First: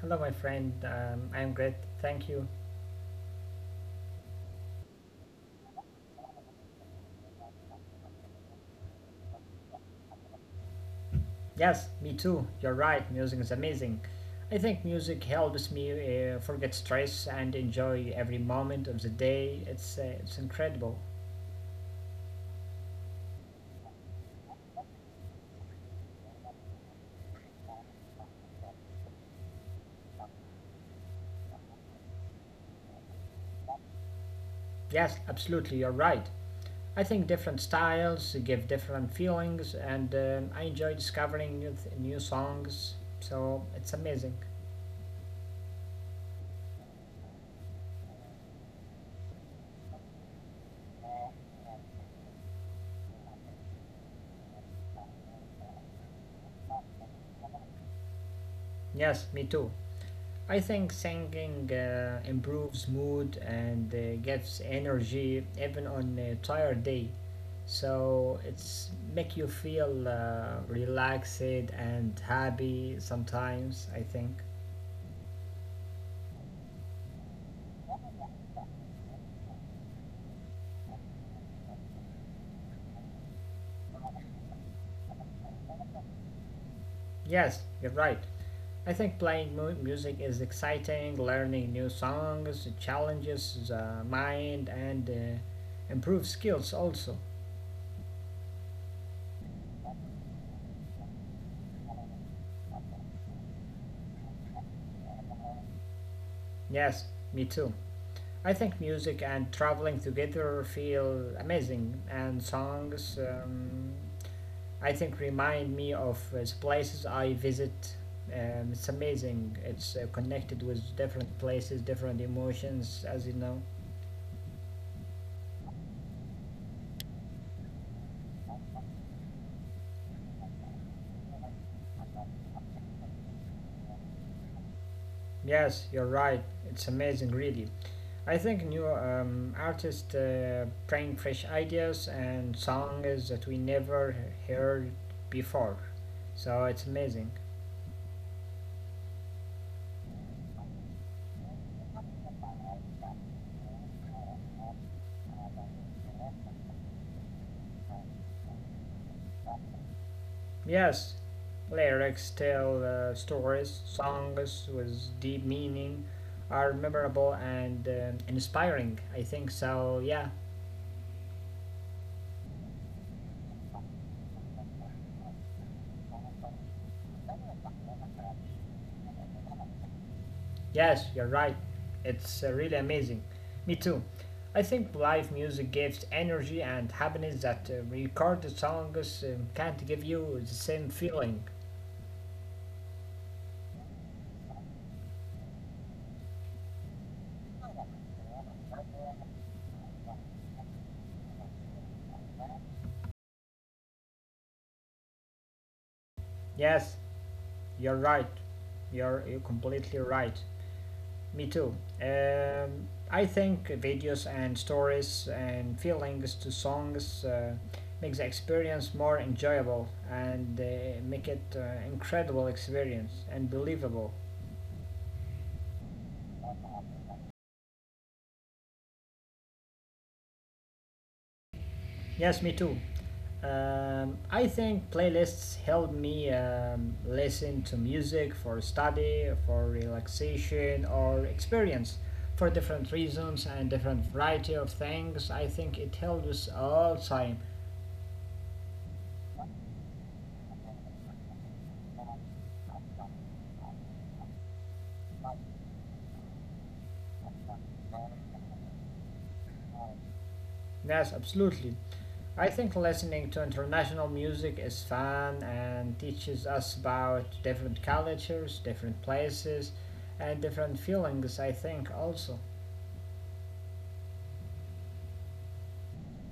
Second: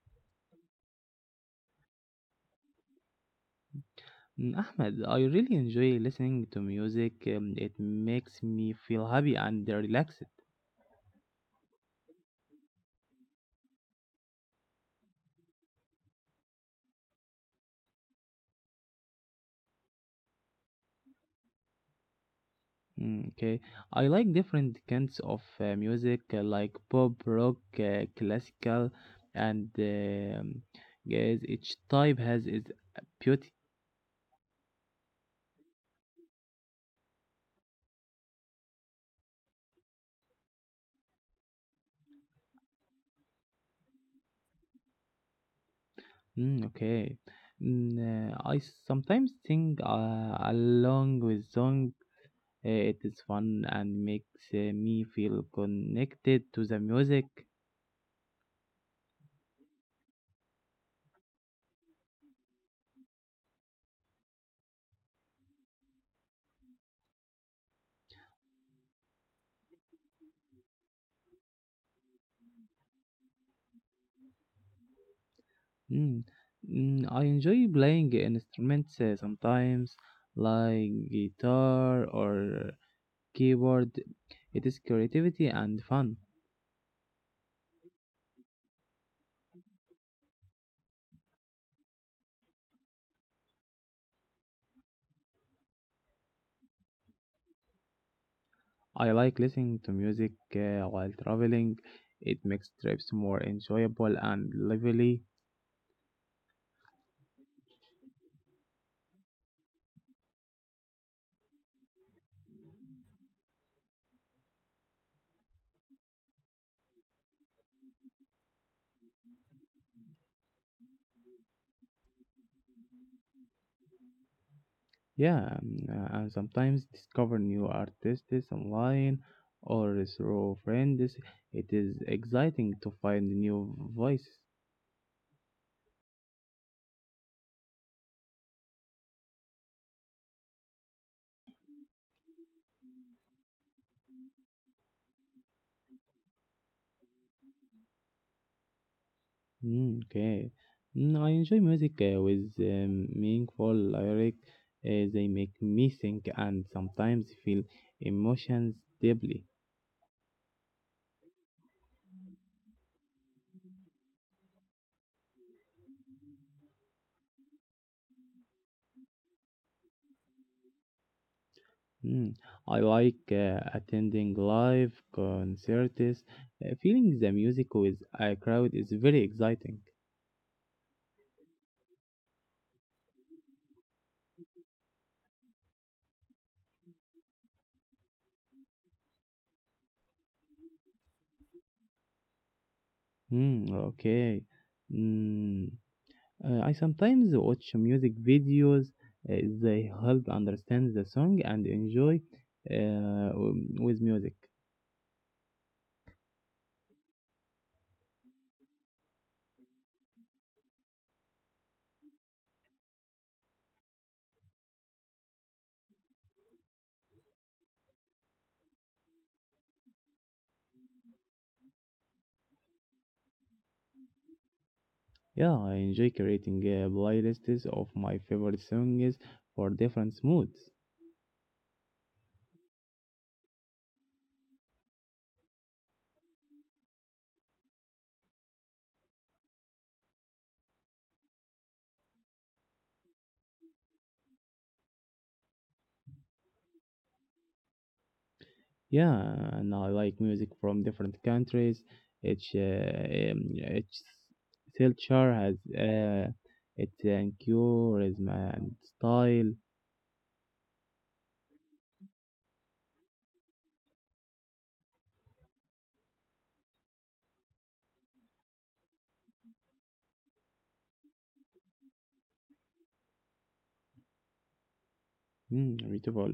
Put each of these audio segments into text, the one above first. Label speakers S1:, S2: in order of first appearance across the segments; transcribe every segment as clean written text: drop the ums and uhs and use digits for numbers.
S1: Hello, my friend. I'm great. Thank you.
S2: Ahmed, I really enjoy listening to music. It makes me feel happy and relaxed.
S1: Yes, me too. You're right. Music is amazing. I think music helps me forget stress and enjoy every moment of the day. It's incredible.
S2: Mm, Okay, I like different kinds of music like pop, rock, classical, and yes, each type has its beauty.
S1: Yes, absolutely. You're right. I think different styles give different feelings, and I enjoy discovering new songs. So it's amazing.
S2: Mm, okay, I sometimes sing along with song. It is fun and makes me feel connected to the music.
S1: Yes, me too. I think singing improves mood and gives energy even on a tired day. So it's make you feel relaxed and happy sometimes I think.
S2: Mm. I enjoy playing instruments sometimes, like guitar or keyboard. It is creativity and fun.
S1: Yes, you're right. I think playing music is exciting. Learning new songs challenges the mind and improve skills also.
S2: I like listening to music while traveling. It makes trips more enjoyable and lively.
S1: Yes, me too. I think music and traveling together feel amazing, and songs I think remind me of places I visit. It's amazing. It's connected with different places, different emotions, as you know.
S2: Yeah, and sometimes discover new artists online or through friends. It is exciting to find new voices.
S1: Yes, you're right. It's amazing, really. I think new artists bring fresh ideas and songs that we never heard before. So it's amazing.
S2: Mm, okay. I enjoy music with meaningful lyric. They make me think and sometimes feel emotions deeply.
S1: Yes, lyrics tell stories. Songs with deep meaning are memorable and inspiring, I think. So, yeah,
S2: Mm. I like attending live concerts. Feeling the music with a crowd is very exciting.
S1: yes, you're right. It's really amazing. Me too. I think live music gives energy and happiness that recorded songs can't give you the same feeling.
S2: Mm, okay. Mm. I sometimes watch music videos. They help understand the song and enjoy with music.
S1: Yes, you're right. You're completely right. Me too. I think videos and stories and feelings to songs makes the experience more enjoyable and make it incredible experience and believable.
S2: Yeah, I enjoy creating playlists of my favorite songs for different moods.
S1: Yes, me too. I think playlists help me listen to music for study, for relaxation, or experience for different reasons and different variety of things. I think it helps us all time.
S2: Yeah, and I like music from different countries. Each, uh, um, each culture has its enthusiasm and style.
S1: Yes, absolutely. I think listening to international music is fun and teaches us about different cultures, different places, and different feelings. I think also.
S2: Mm, beautiful.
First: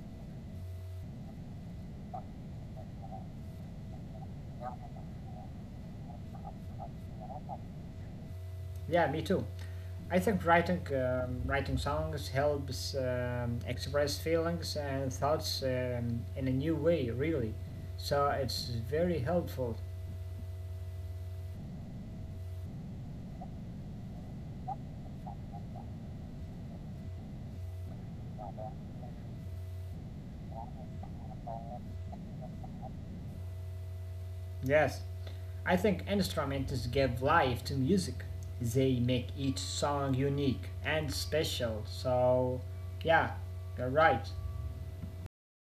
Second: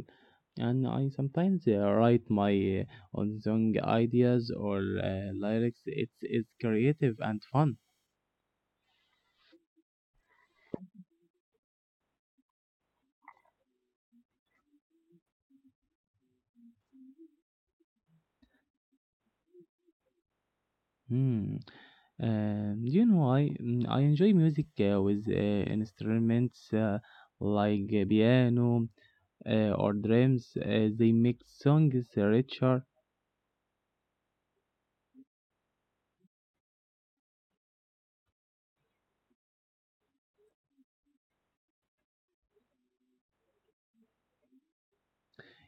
S2: And I sometimes write my own song ideas or lyrics. It's creative and fun.
S1: Yeah, me too. I think writing songs helps express feelings and thoughts in a new way. Really, so it's very helpful.
S2: Hmm. Do you know, I enjoy music with instruments like piano or drums. They make songs richer.
S1: Yes, I think instruments give life to music. They make each song unique and special. So, yeah, you're right.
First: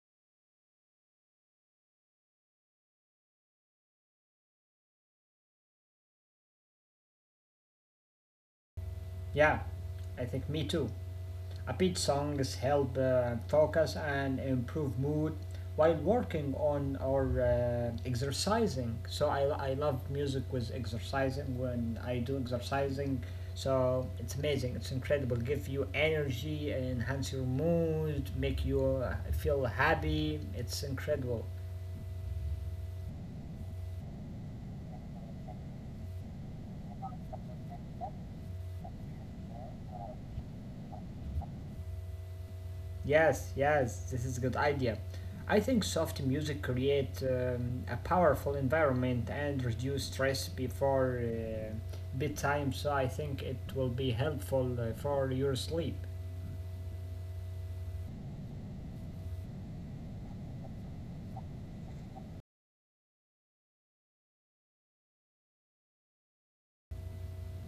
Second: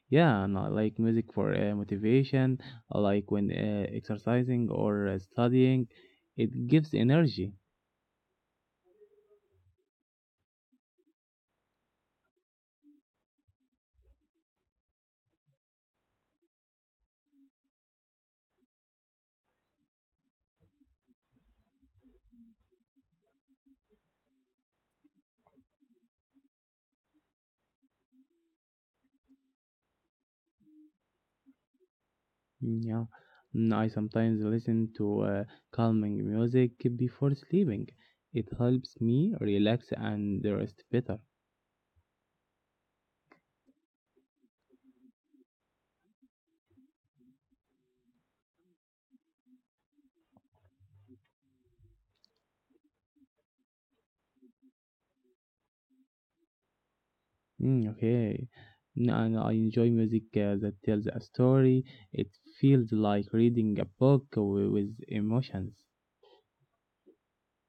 S2: Yeah, and I like music for motivation. I like when exercising or studying. It gives energy.
S1: Yeah, I think me too. Upbeat songs help focus and improve mood while working on or exercising. I love music with exercising when I do exercising. So it's amazing. It's incredible. Give you energy, enhance your mood, make you feel happy. It's incredible.
S2: Mm, Yeah, I sometimes listen to calming music before sleeping. It helps me relax and rest better.
S1: Yes, yes, this is a good idea. I think soft music creates a powerful environment and reduce stress before bedtime, so I think it will be helpful for your sleep.
S2: Mm, okay. And I enjoy music that tells a story. It feels like reading a book with emotions.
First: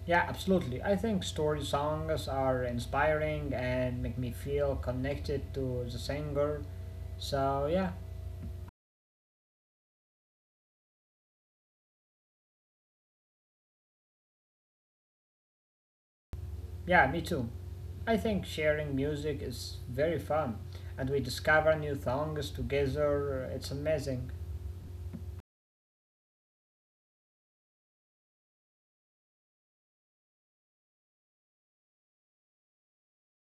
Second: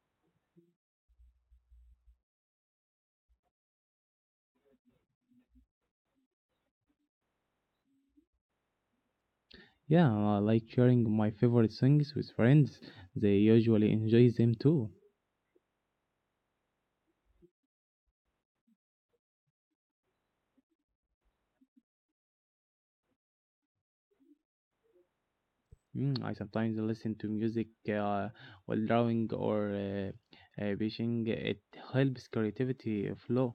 S1: Yeah, absolutely. I think story songs are inspiring and make me feel connected to the singer. So yeah,
S2: Yeah, I like sharing my favorite songs with friends. They usually enjoy them too.
S1: yeah, me too. I think sharing music is very fun, and we discover new songs together. It's amazing.
S2: Mm, I sometimes listen to music while drawing or fishing. It helps creativity flow.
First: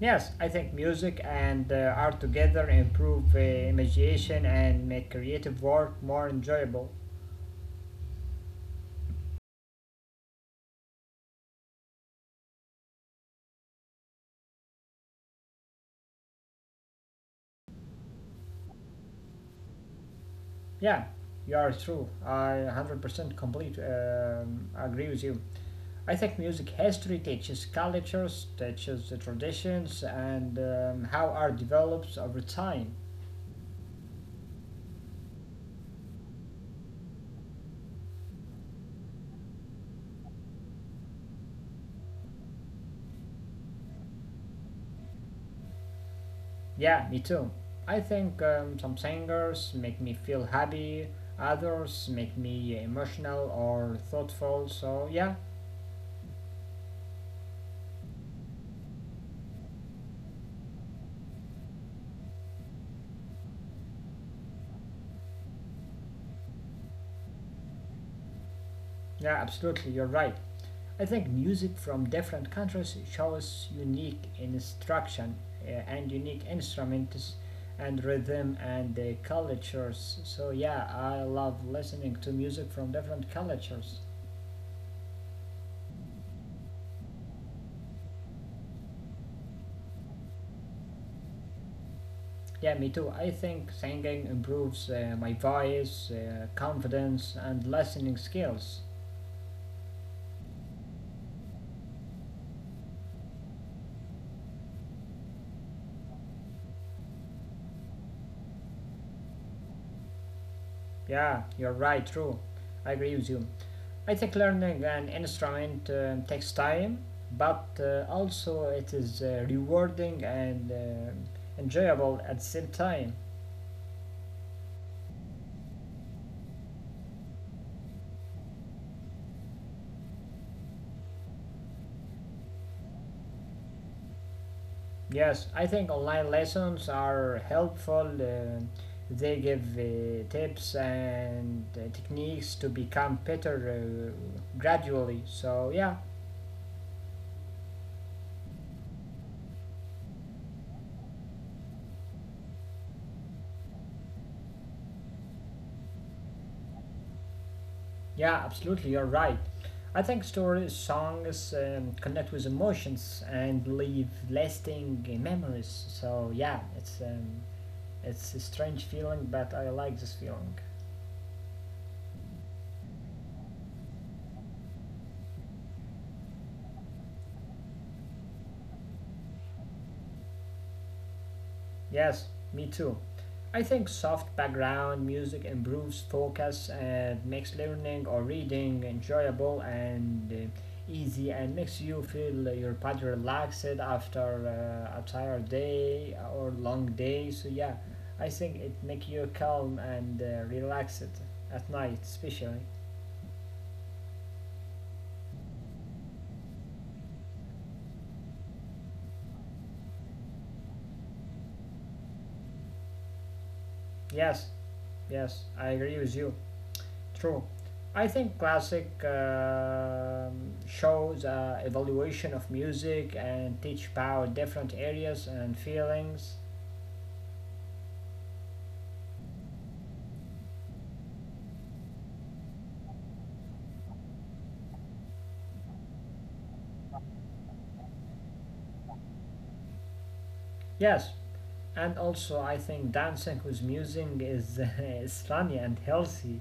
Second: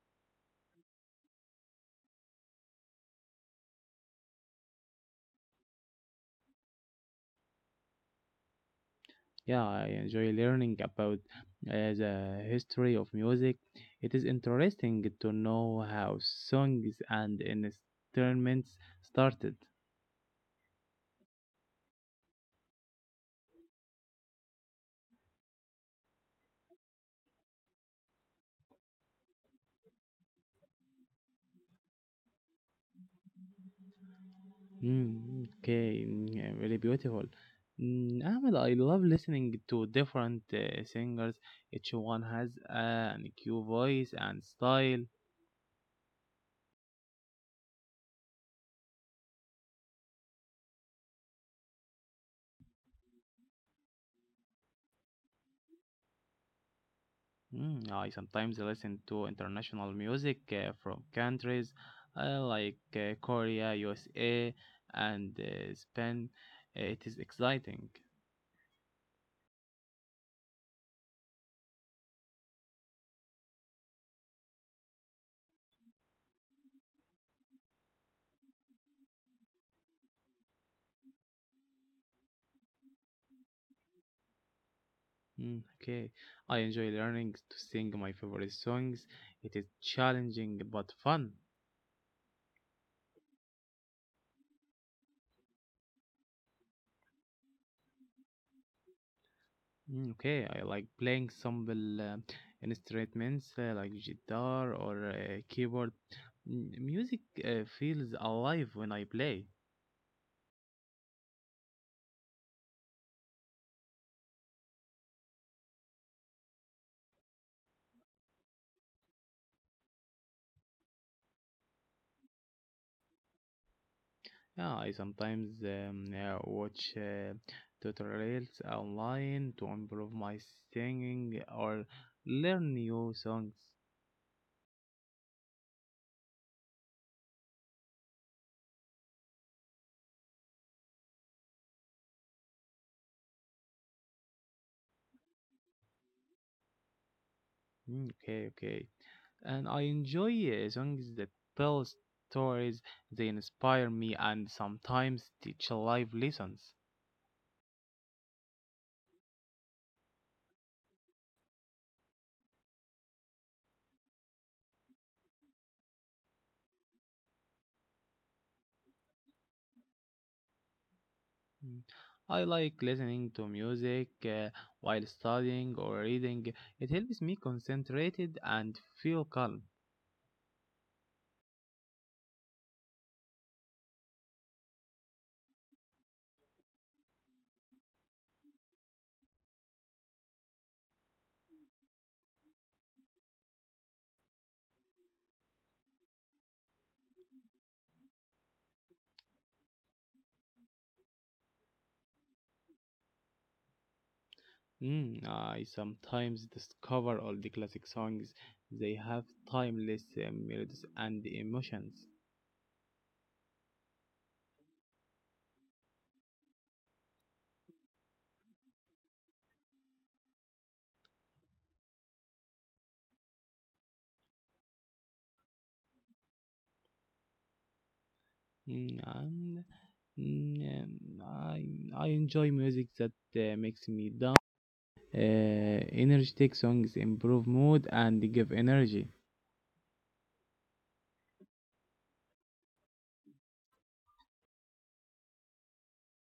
S1: Yes, I think music and art together improve imagination and make creative work more enjoyable.
S2: Yeah, I enjoy learning about the history of music. It is interesting to know how songs and instruments started.
S1: Yeah, you are true. I 100% complete agree with you. I think music history teaches cultures, teaches the traditions, and how art develops over time.
S2: Okay, yeah, really beautiful. Mm, Ahmed, I love listening to different singers. Each one has a unique voice and style.
S1: Yeah, me too. I think some singers make me feel happy, others make me emotional or thoughtful. So yeah,
S2: Mm, I sometimes listen to international music from countries like Korea, USA, and Spain. It is exciting.
S1: yeah, absolutely, you're right. I think music from different countries shows unique instruction and unique instruments and rhythm and cultures. So yeah, I love listening to music from different cultures.
S2: Mm, okay, I enjoy learning to sing my favorite songs. It is challenging but fun.
S1: Yeah, me too. I think singing improves my voice, confidence, and listening skills.
S2: Okay, I like playing simple instruments like guitar or keyboard. Mm, music feels alive when I play.
S1: Yeah, you're right, true. I agree with you. I think learning an instrument takes time, but also it is rewarding and enjoyable at the same time.
S2: Yeah, I sometimes watch tutorials online to improve my singing or learn new songs.
S1: Yes, I think online lessons are helpful. They give tips and techniques to become better gradually. So, yeah,
S2: Mm, Okay, okay. And I enjoy songs that tell stories. They inspire me, and sometimes teach life lessons.
S1: yeah, absolutely, you're right. I think stories, songs connect with emotions and leave lasting memories. So, yeah, it's a strange feeling, but I like this feeling.
S2: Mm. I like listening to music while studying or reading. It helps me concentrated and feel calm.
S1: Yes, me too. I think soft background music improves focus and makes learning or reading enjoyable and easy, and makes you feel your body relaxed after a tired day or long day. So yeah, I think it makes you calm and relaxed at night, especially.
S2: Mm, I sometimes discover all the classic songs. They have timeless melodies and emotions.
S1: Yes, yes, I agree with you. True. I think classic shows evaluation of music and teach power different areas and feelings.
S2: Mm, and mm, um, I, I enjoy music that makes me down. Uh, energetic songs improve mood and give energy.
S1: Yes, and also I think dancing with music is, is funny and healthy.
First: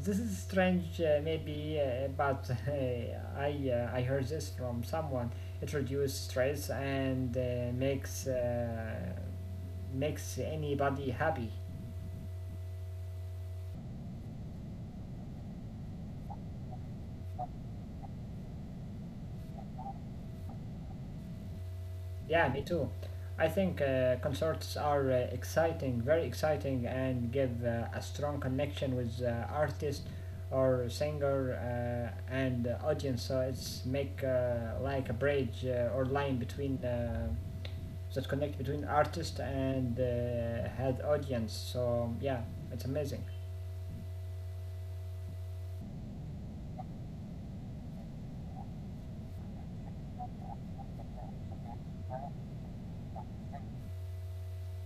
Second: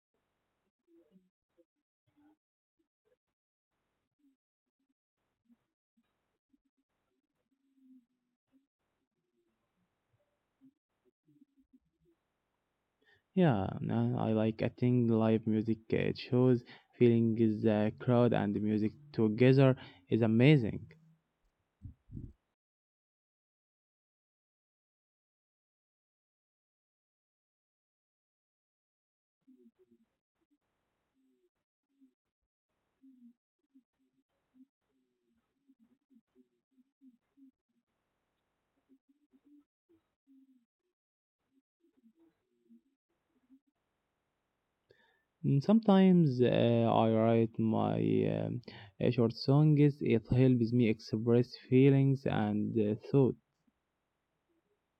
S1: This is strange, maybe, but I heard this from someone. It reduces stress and makes anybody happy.
S2: Yeah, no, I like attending live music shows. Feeling the crowd and the music together is amazing.
S1: Yeah, me too. I think concerts are exciting, very exciting, and give a strong connection with artist or singer and audience. So it's make like a bridge or line between that connect between artist and had audience. So yeah, it's amazing.
S2: Sometimes I write my um, short songs. It helps me express feelings and thought.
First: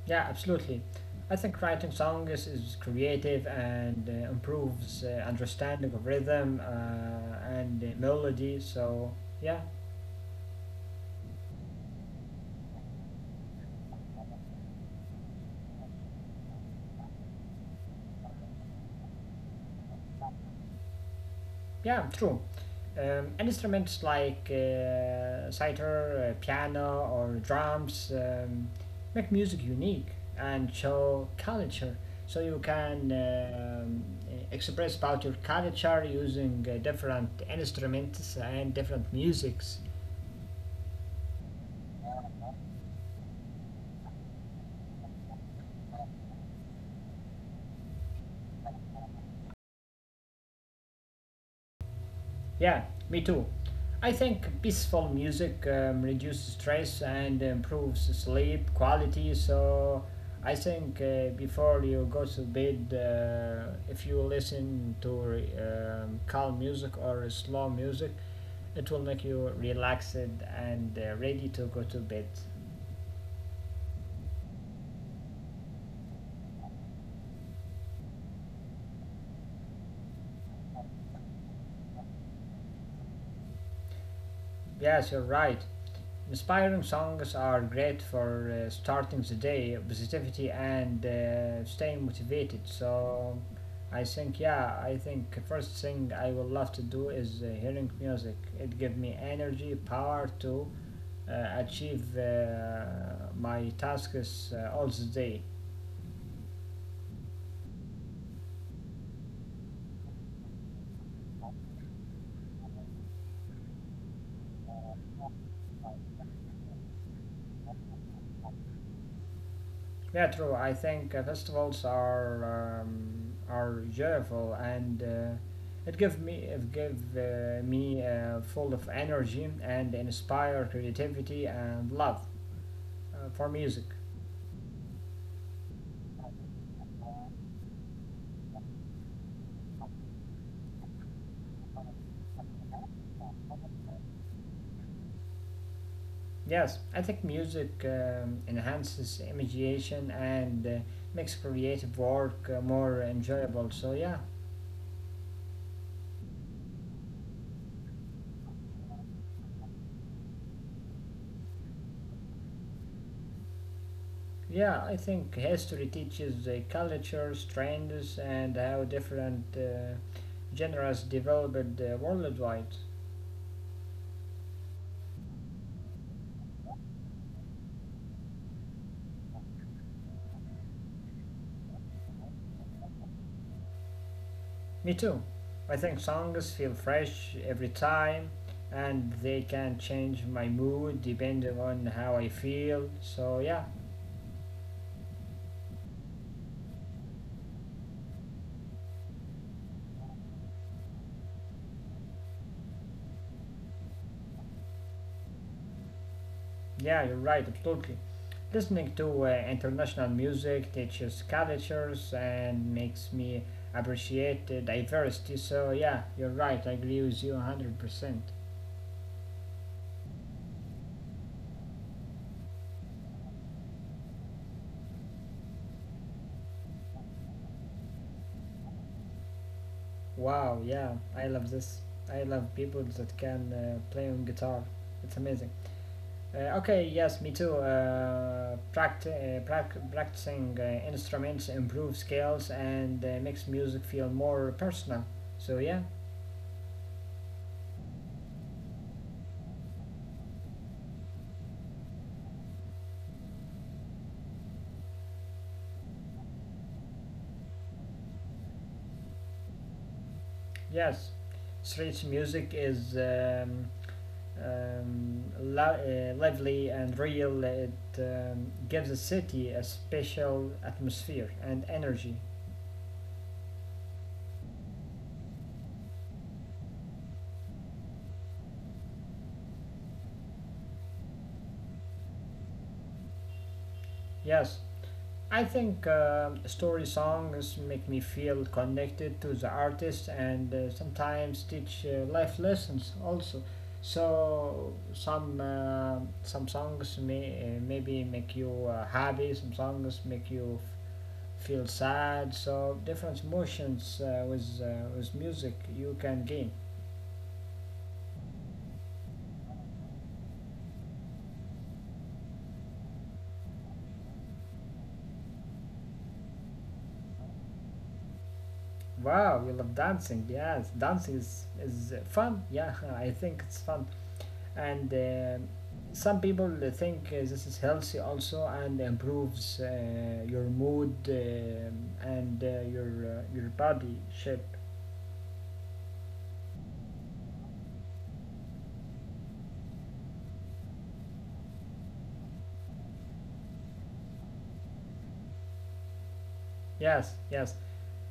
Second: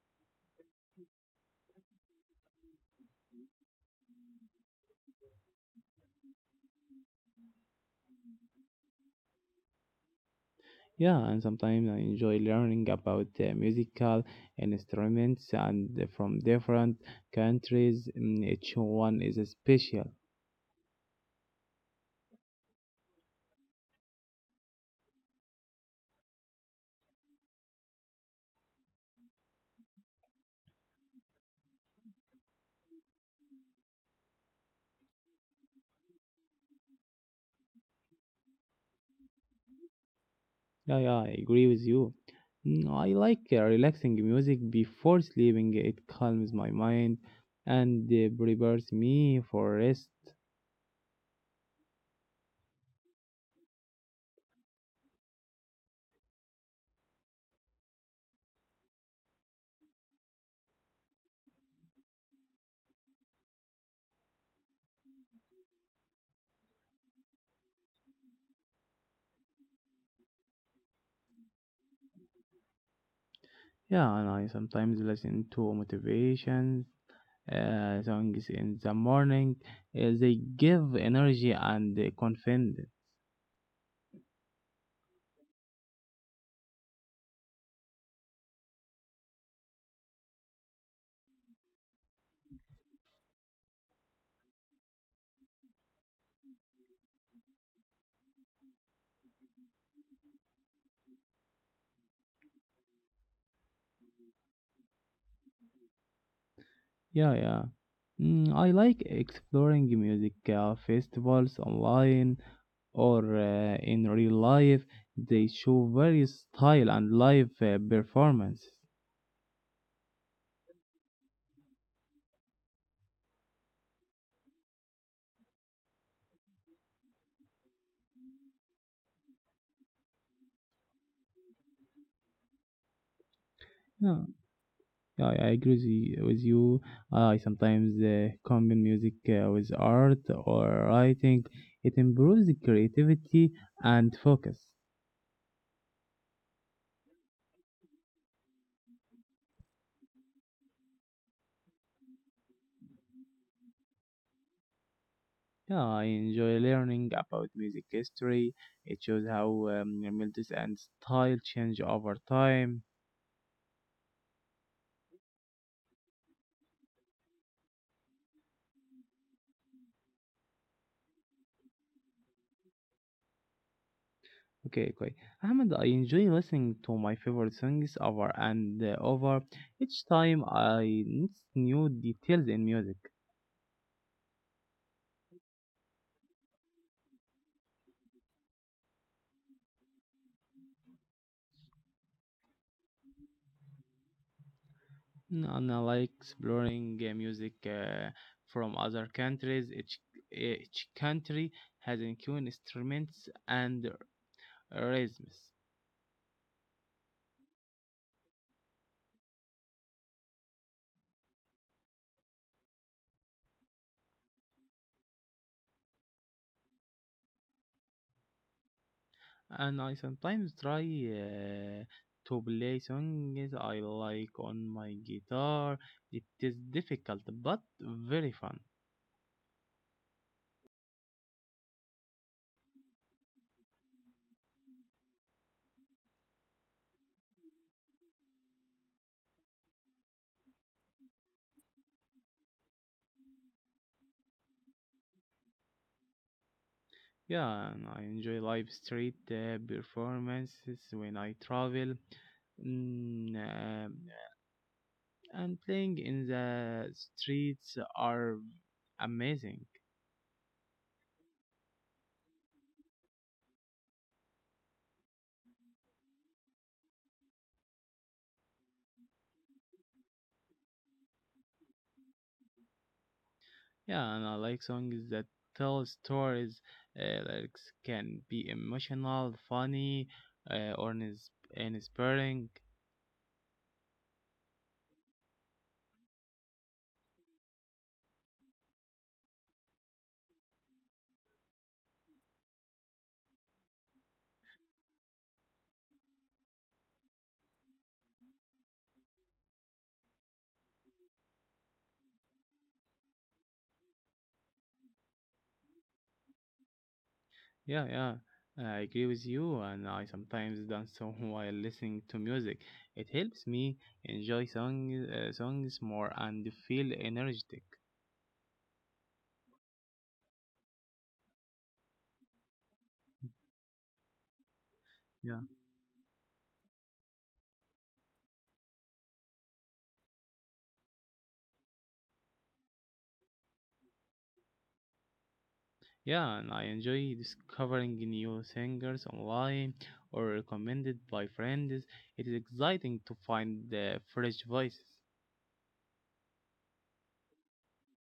S1: Yeah, absolutely. I think writing songs is creative and improves understanding of rhythm and melody. So yeah,
S2: Yeah, and sometimes I enjoy learning about musical instruments and from different countries. Mm, each one is special.
S1: yeah, true. Instruments like sitar, piano, or drums make music unique and show culture. So you can express about your culture using different instruments and different musics.
S2: Yeah, yeah, I agree with you. Mm, I like relaxing music before sleeping. It calms my mind and prepares me for rest.
S1: Yeah, me too. I think peaceful music reduces stress and improves sleep quality. So I think before you go to bed, if you listen to calm music or slow music, it will make you relaxed and ready to go to bed.
S2: Yeah, and I sometimes listen to motivation songs in the morning. They give energy and confidence.
S1: Yes, you're right. Inspiring songs are great for starting the day, positivity, and staying motivated. So, I think, yeah, I think first thing I will love to do is hearing music. It gives me energy, power to achieve my tasks all the day.
S2: Yeah, yeah. Mm, I like exploring music festivals online or in real life. They show various style and live performances.
S1: Yeah, true. I think festivals are joyful and it give me full of energy, and inspire creativity and love for music.
S2: Yeah, yeah, I agree with you. I sometimes combine music with art or writing. It improves the creativity and focus.
S1: Yes, I think music enhances imagination and makes creative work more enjoyable. So yeah.
S2: Yeah, I enjoy learning about music history. It shows how melodies and style change over time.
S1: Yeah, I think history teaches cultures, trends, and how different genres developed worldwide.
S2: Okay, okay. Ahmed, I enjoy listening to my favorite songs over and over each time I notice new details in music.
S1: Me too. I think songs feel fresh every time, and they can change my mood depending on how I feel. So, yeah,
S2: Mm, and I like exploring music from other countries. Each country has its own instruments and rhythms.
S1: yeah, you're right, absolutely. Listening to international music teaches cultures and makes me appreciate diversity. So, yeah, you're right, I agree with you 100%.
S2: And I sometimes try to play songs I like on my guitar. It is difficult but very fun.
S1: Wow, yeah, I love this. I love people that can play on guitar. It's amazing. Okay, yes, me too. Practicing instruments improves skills and makes music feel more personal. So, yeah,
S2: Yeah, and I enjoy live street performances when I travel. Mm, uh, and playing in the streets are amazing.
S1: yes, street music is lively and real. It gives a city a special atmosphere and energy.
S2: Yeah, and I like songs that tell stories. Lyrics can be emotional, funny, or inspiring.
S1: Yes, I think story songs make me feel connected to the artist and sometimes teach life lessons also. So some songs maybe make you happy, some songs make you feel sad. So different emotions with music you can gain.
S2: Yeah, yeah, I agree with you, and I sometimes dance so while listening to music. It helps me enjoy songs more and feel energetic.
S1: Wow, you love dancing. Yes, dancing is fun. Yeah, I think it's fun. And
S2: Yeah,
S1: some people think this is healthy also, and improves your mood and your body shape.
S2: yeah, and I enjoy discovering new singers online or recommended by friends. It is exciting to find the fresh voices.
S1: Yes, yes,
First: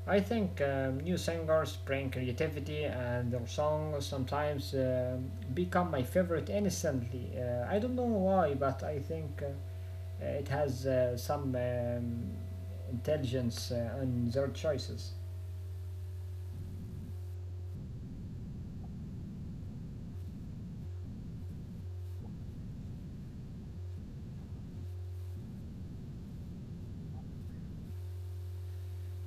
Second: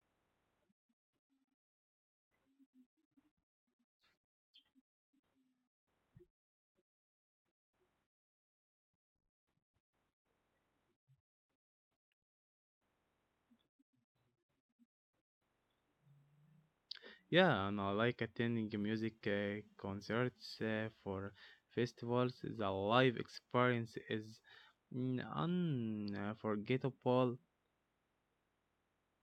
S1: I think new singers bring creativity, and their songs sometimes become my favorite instantly. I don't know why, but I think it has some intelligence on their choices.
S2: Yeah, and I like attending music concerts for festivals. The live experience is mm, unforgettable.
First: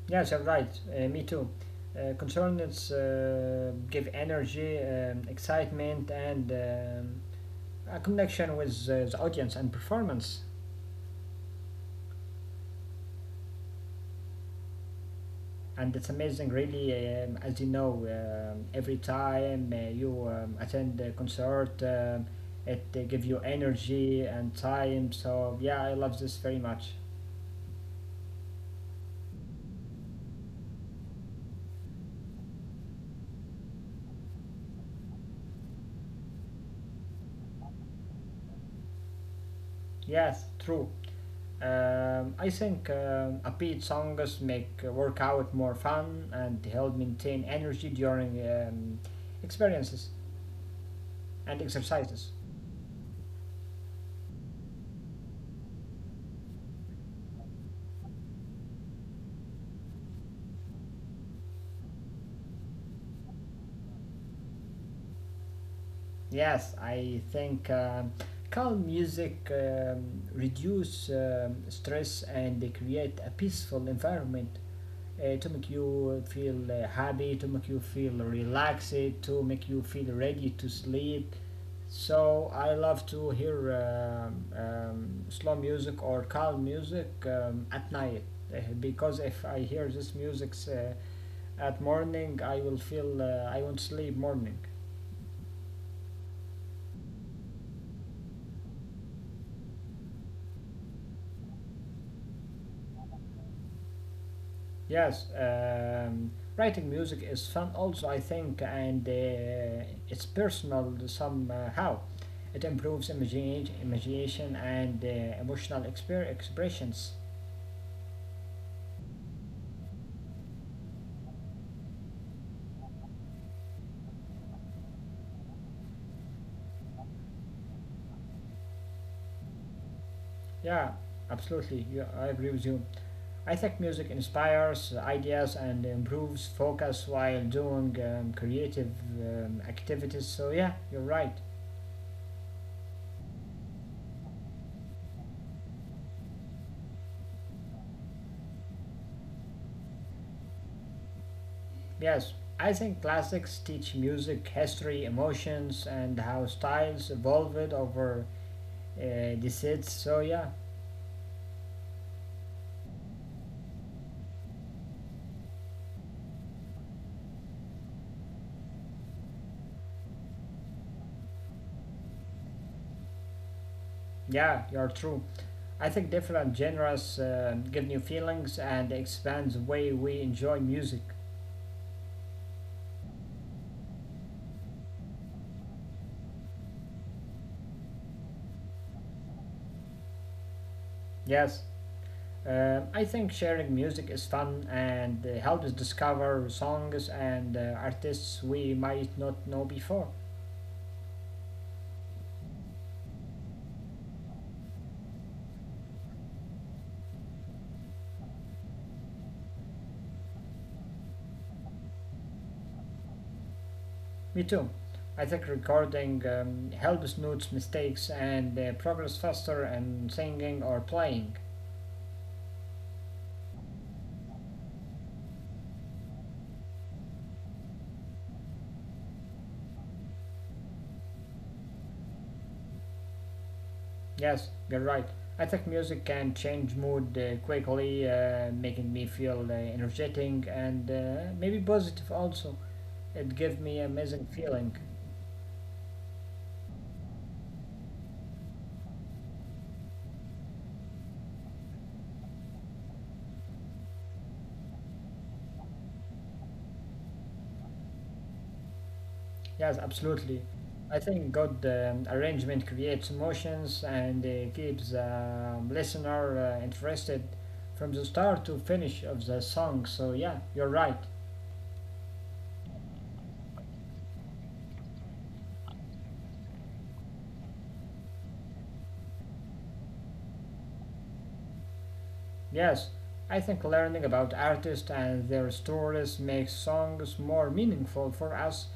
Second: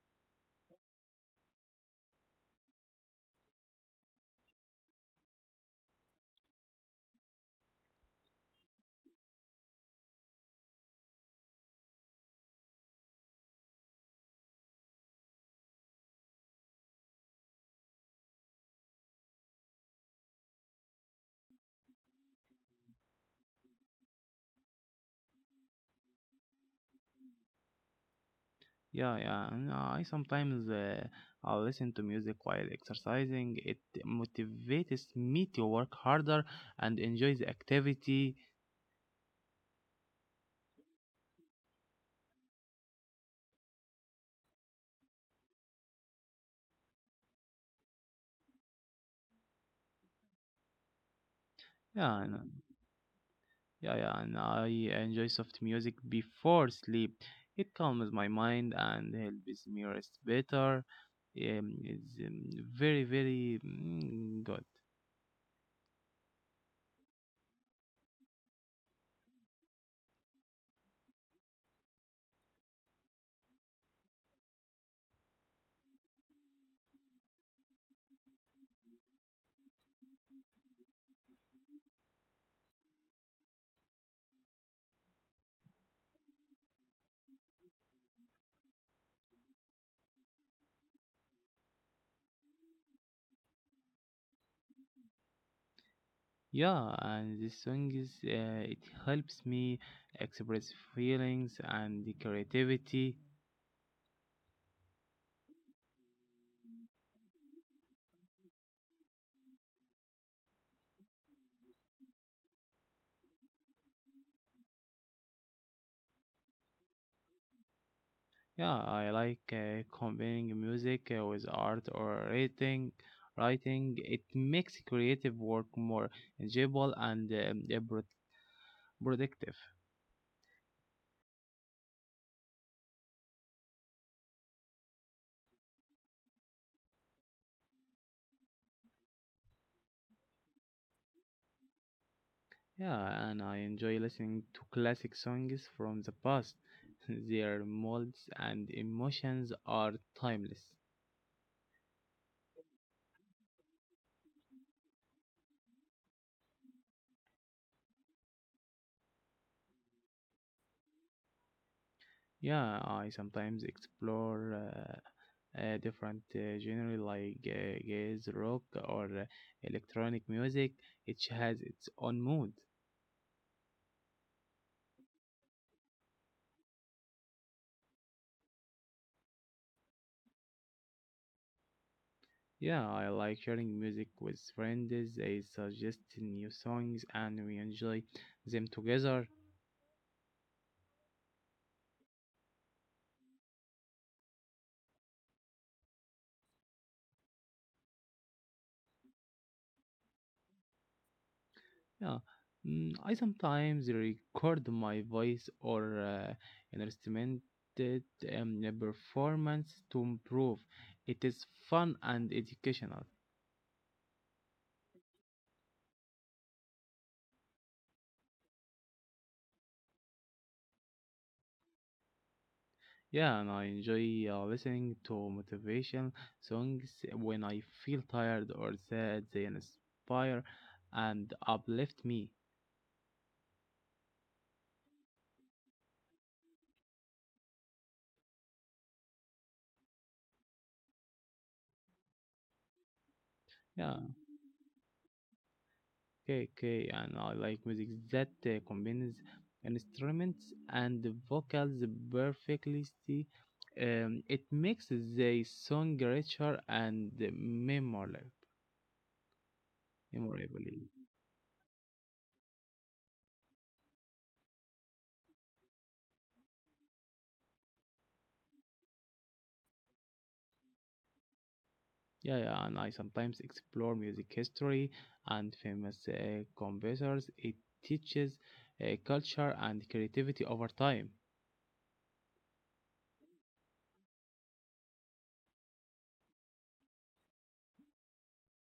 S1: Yes, I'm right. Me too. Concerns give energy, excitement, and a connection with the audience and performance. And it's amazing, really, as you know, every time you attend a concert, it gives you energy and time. So, yeah, I love this very much.
S2: Yeah, yeah. And I sometimes I listen to music while exercising. It motivates me to work harder and enjoy the activity.
S1: Yes, true. I think upbeat songs make workout more fun and help maintain energy during experiences and
S2: Yeah, I
S1: exercises.
S2: know. Yeah, yeah, and I enjoy soft music before sleep. It calms my mind and helps me rest better. It's very, very good.
S1: Yes, I think calm music reduce stress, and they create a peaceful environment to make you feel happy, to make you feel relaxed, to make you feel ready to sleep. So I love to hear slow music or calm music at night because if I hear this music at morning, I will feel I won't sleep morning.
S2: Yeah, and this song is it helps me express feelings and the creativity.
S1: Yes, writing music is fun also, I think, and it's personal somehow. It improves imagination and emotional expressions.
S2: Yeah, I like combining music with art or writing. Writing it makes creative work more enjoyable and productive.
S1: Yeah, absolutely, You I agree with you. I think music inspires ideas and improves focus while doing creative activities, so yeah, you're right.
S2: Yeah, and I enjoy listening to classic songs from the past. Their molds and emotions are timeless.
S1: Yes, I think classics teach music history, emotions, and how styles evolved over decides. So yeah,
S2: Yeah, I sometimes explore different genre like jazz, rock, or electronic music. Each has its own mood.
S1: yeah, you're true. I think different genres give new feelings and expands the way we enjoy music.
S2: Yeah, I like sharing music with friends. They suggest new songs and we enjoy them together.
S1: Yes, I think sharing music is fun and helps discover songs and artists we might not know before.
S2: Yeah, mm, I sometimes record my voice or an instrumented a performance to improve. It is fun and educational.
S1: Me too. I think recording helps notes mistakes and progress faster and singing or playing.
S2: Yeah, and I enjoy listening to motivation songs when I feel tired or sad. They inspire and uplift me.
S1: Yes, you're right. I think music can change mood quickly, making me feel energetic and maybe positive also. It gives me
S2: Yeah,
S1: amazing feeling.
S2: okay, okay, and I like music that combines instruments and vocals perfectly. It makes the song richer and memorable.
S1: Yes, absolutely.
S2: Memorably.
S1: I think good arrangement creates emotions and keeps listener interested from the start to finish of the song. So yeah, you're right.
S2: Yeah, yeah, and I sometimes explore music history and famous composers. It teaches culture and creativity over time.
S1: Yes, I think learning about artists and their stories makes songs more meaningful for us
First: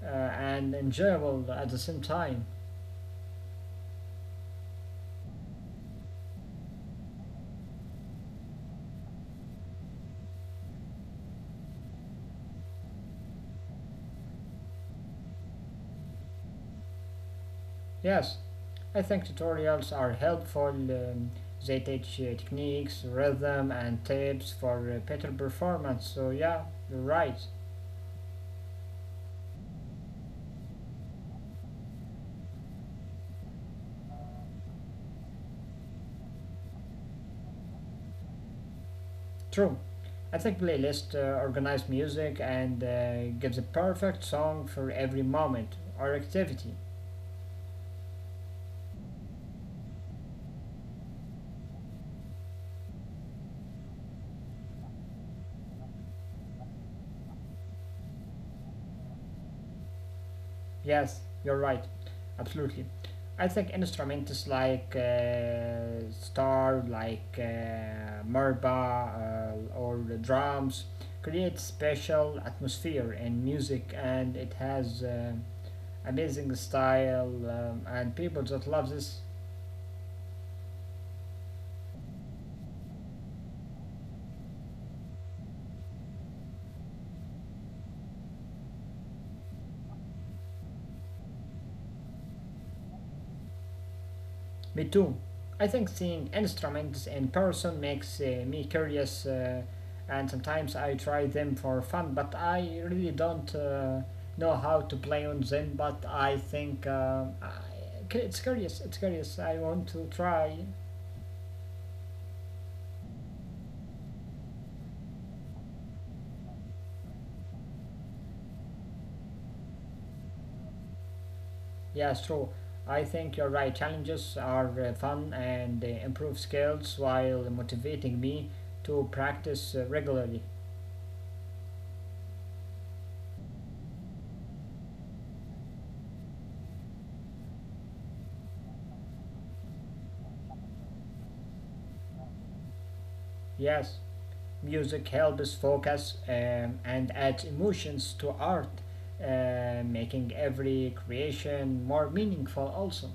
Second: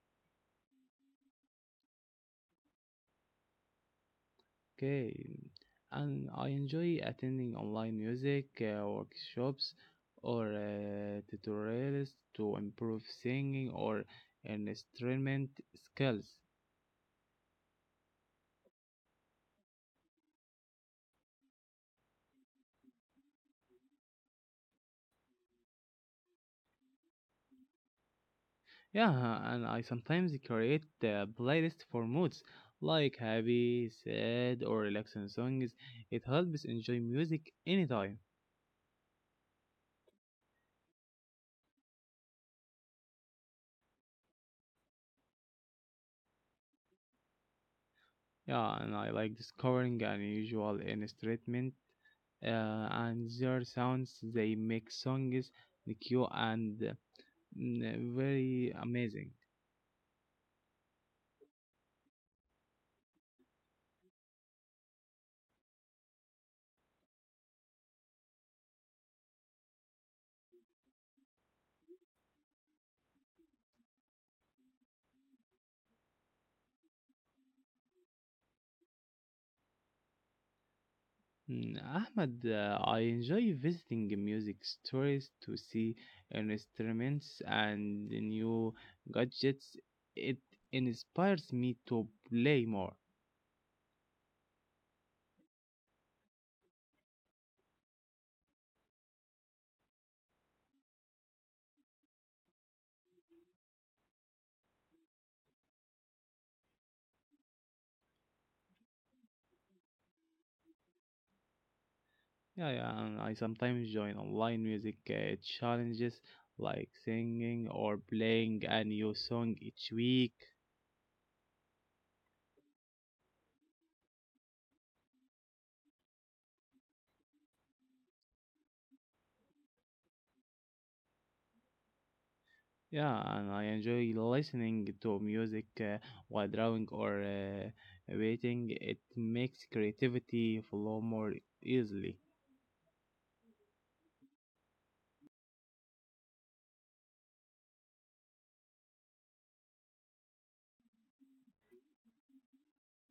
S1: and enjoyable at the same time.
S2: Okay, and I enjoy attending online music workshops or tutorials to improve singing or instrument skills.
S1: Yes, I think tutorials are helpful. They teach techniques, rhythm, and tips for better performance. So yeah, you're right.
S2: Yeah, and I sometimes create a playlist for moods like happy, sad, or relaxing songs. It helps enjoy music anytime.
S1: True. I think playlist organize music and gives a perfect song for every moment or activity.
S2: Yeah, and I like discovering unusual instrument uh, and their sounds. They make songs new and very amazing.
S1: Yes, you're right. Absolutely. I think instruments like star, like marimba, or the drums create special atmosphere in music, and it has amazing style and people that love this.
S2: Ahmed, I enjoy visiting music stores to see instruments and new gadgets. It inspires me to play more.
S1: Me too. I think seeing instruments in person makes me curious, and sometimes I try them for fun, but I really don't know how to play on them. But I think it's curious. I want to try.
S2: Yeah, yeah, and I sometimes join online music challenges like singing or playing a new song each week.
S1: Yeah, true. I think you're right. Challenges are fun and they improve skills while motivating me to practice regularly.
S2: Yeah, and I enjoy listening to music while drawing or waiting. It makes creativity flow more easily.
S1: Yes. Music helps focus and adds emotions to art, making every creation more meaningful also.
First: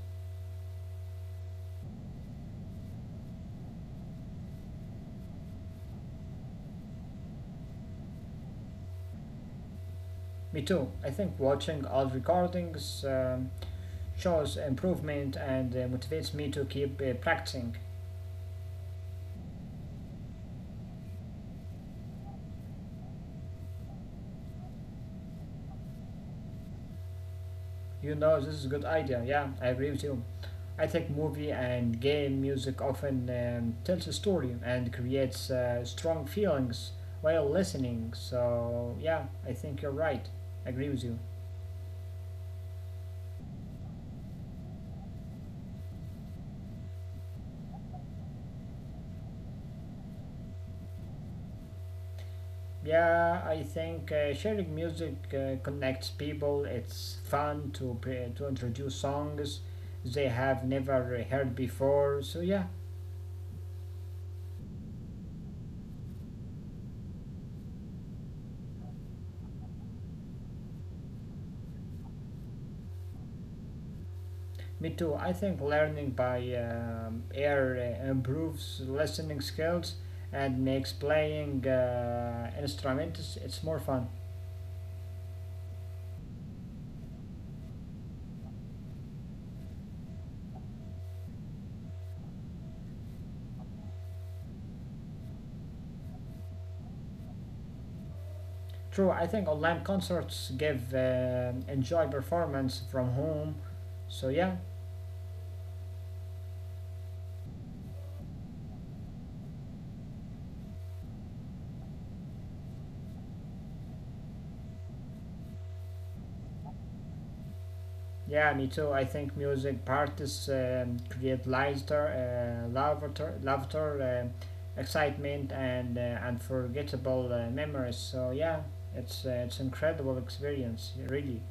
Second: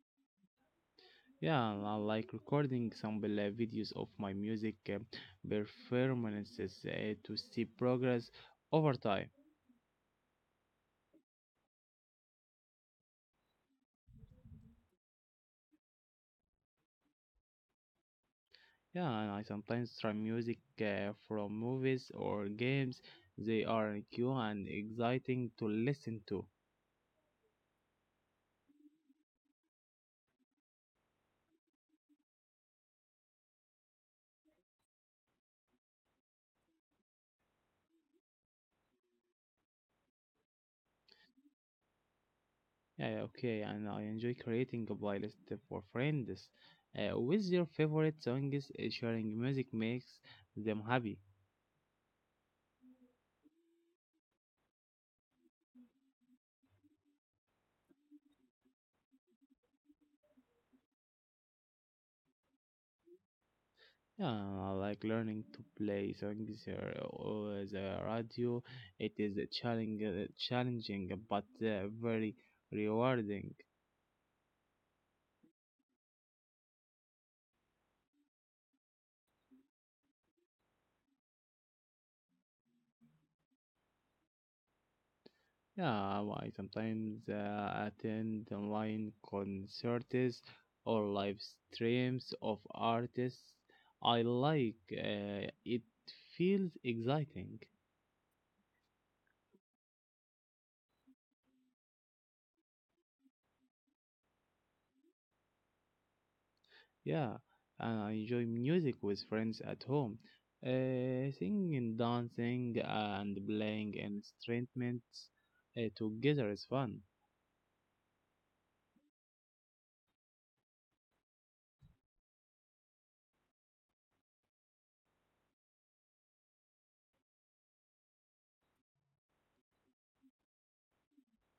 S2: Yeah, and I like recording sample videos of my music performances to see progress over time.
S1: Me too. I think watching old recordings shows improvement and motivates me to keep practicing.
S2: Yeah, and I sometimes try music from movies or games. They are new and exciting to listen to.
S1: You know, this is a good idea. Yeah, I agree with you. I think movie and game music often tells a story and creates strong feelings while listening. So, yeah, I think you're right. I agree with you.
S2: Yeah, okay, and I enjoy creating a playlist for friends. With your favorite songs, sharing music makes them happy.
S1: Yeah, I think sharing music connects people. It's fun to to introduce songs they have never heard before. So yeah,
S2: Yeah, I like learning to play songs or the radio. It is a challenging but very rewarding.
S1: me too. I think learning by ear improves listening skills and makes playing instruments it's more fun.
S2: Yeah, I sometimes attend online concerts or live streams of artists I like. It feels exciting.
S1: True, I think online concerts give enjoy performance from home. So yeah.
S2: Yeah, and I enjoy music with friends at home. Singing, dancing, and playing instruments together is fun.
S1: Yeah, me too. I think music parties create laughter, excitement, and unforgettable memories. So yeah, it's incredible experience, really.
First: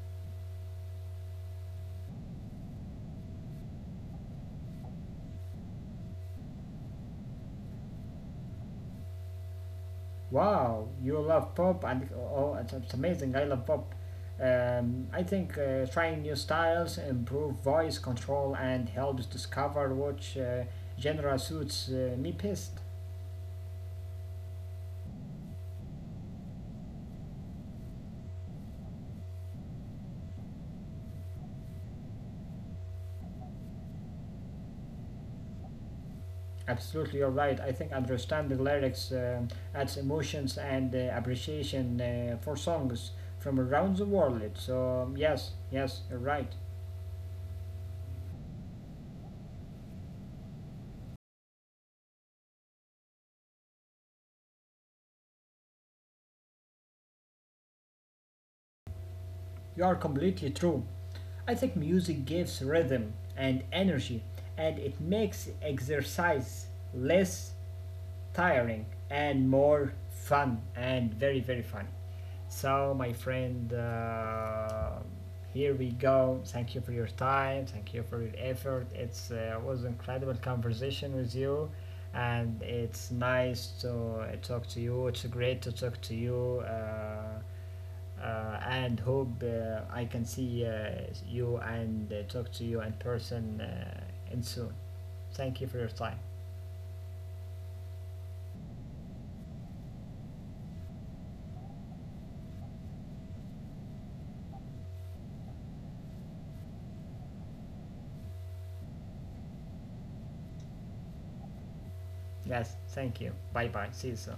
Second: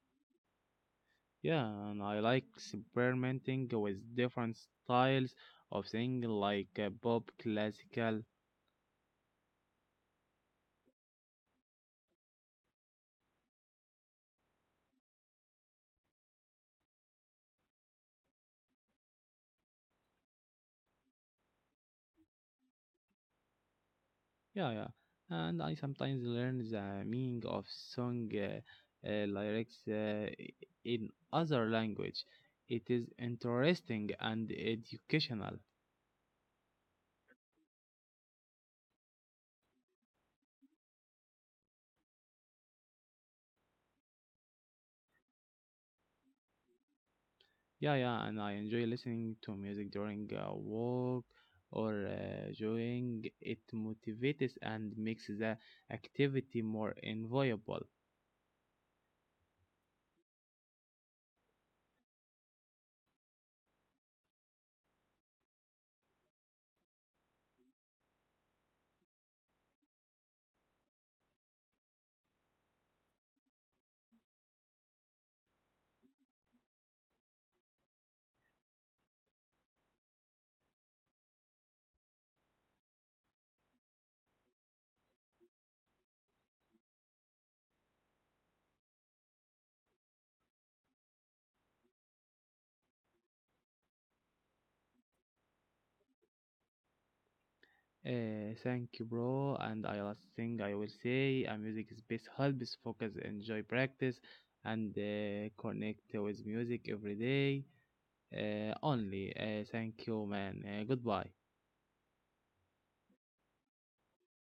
S2: Yeah, and I like experimenting with different styles of singing like pop, classical.
S1: Wow, you love pop, and oh, it's amazing. I love pop. I think trying new styles, improve voice control, and helps discover which genre suits me best.
S2: Yeah, yeah. And I sometimes learn the meaning of song lyrics in other language. It is interesting and educational.
S1: Absolutely, you're right. I think understanding lyrics adds emotions and appreciation for songs from around the world. So, yes, you're right.
S2: Yeah, yeah. And I enjoy listening to music during work or during it motivates and makes the activity more enjoyable.
S1: You are completely true. I think music gives rhythm and energy, and it makes exercise less tiring and more fun and very, very funny. So, my friend, here we go. Thank you for your time. Thank you for your effort. It's was an incredible conversation with you, and it's nice to talk to you. It's great to talk to you. And hope I can see you and talk to you in person in soon. Thank you for your time.
S2: Thank you, bro. And I last thing I will say, a music space helps focus, enjoy practice, and connect with music every day. Only. Thank you, man. Goodbye.
S1: Yes, thank you. Bye bye. See you soon.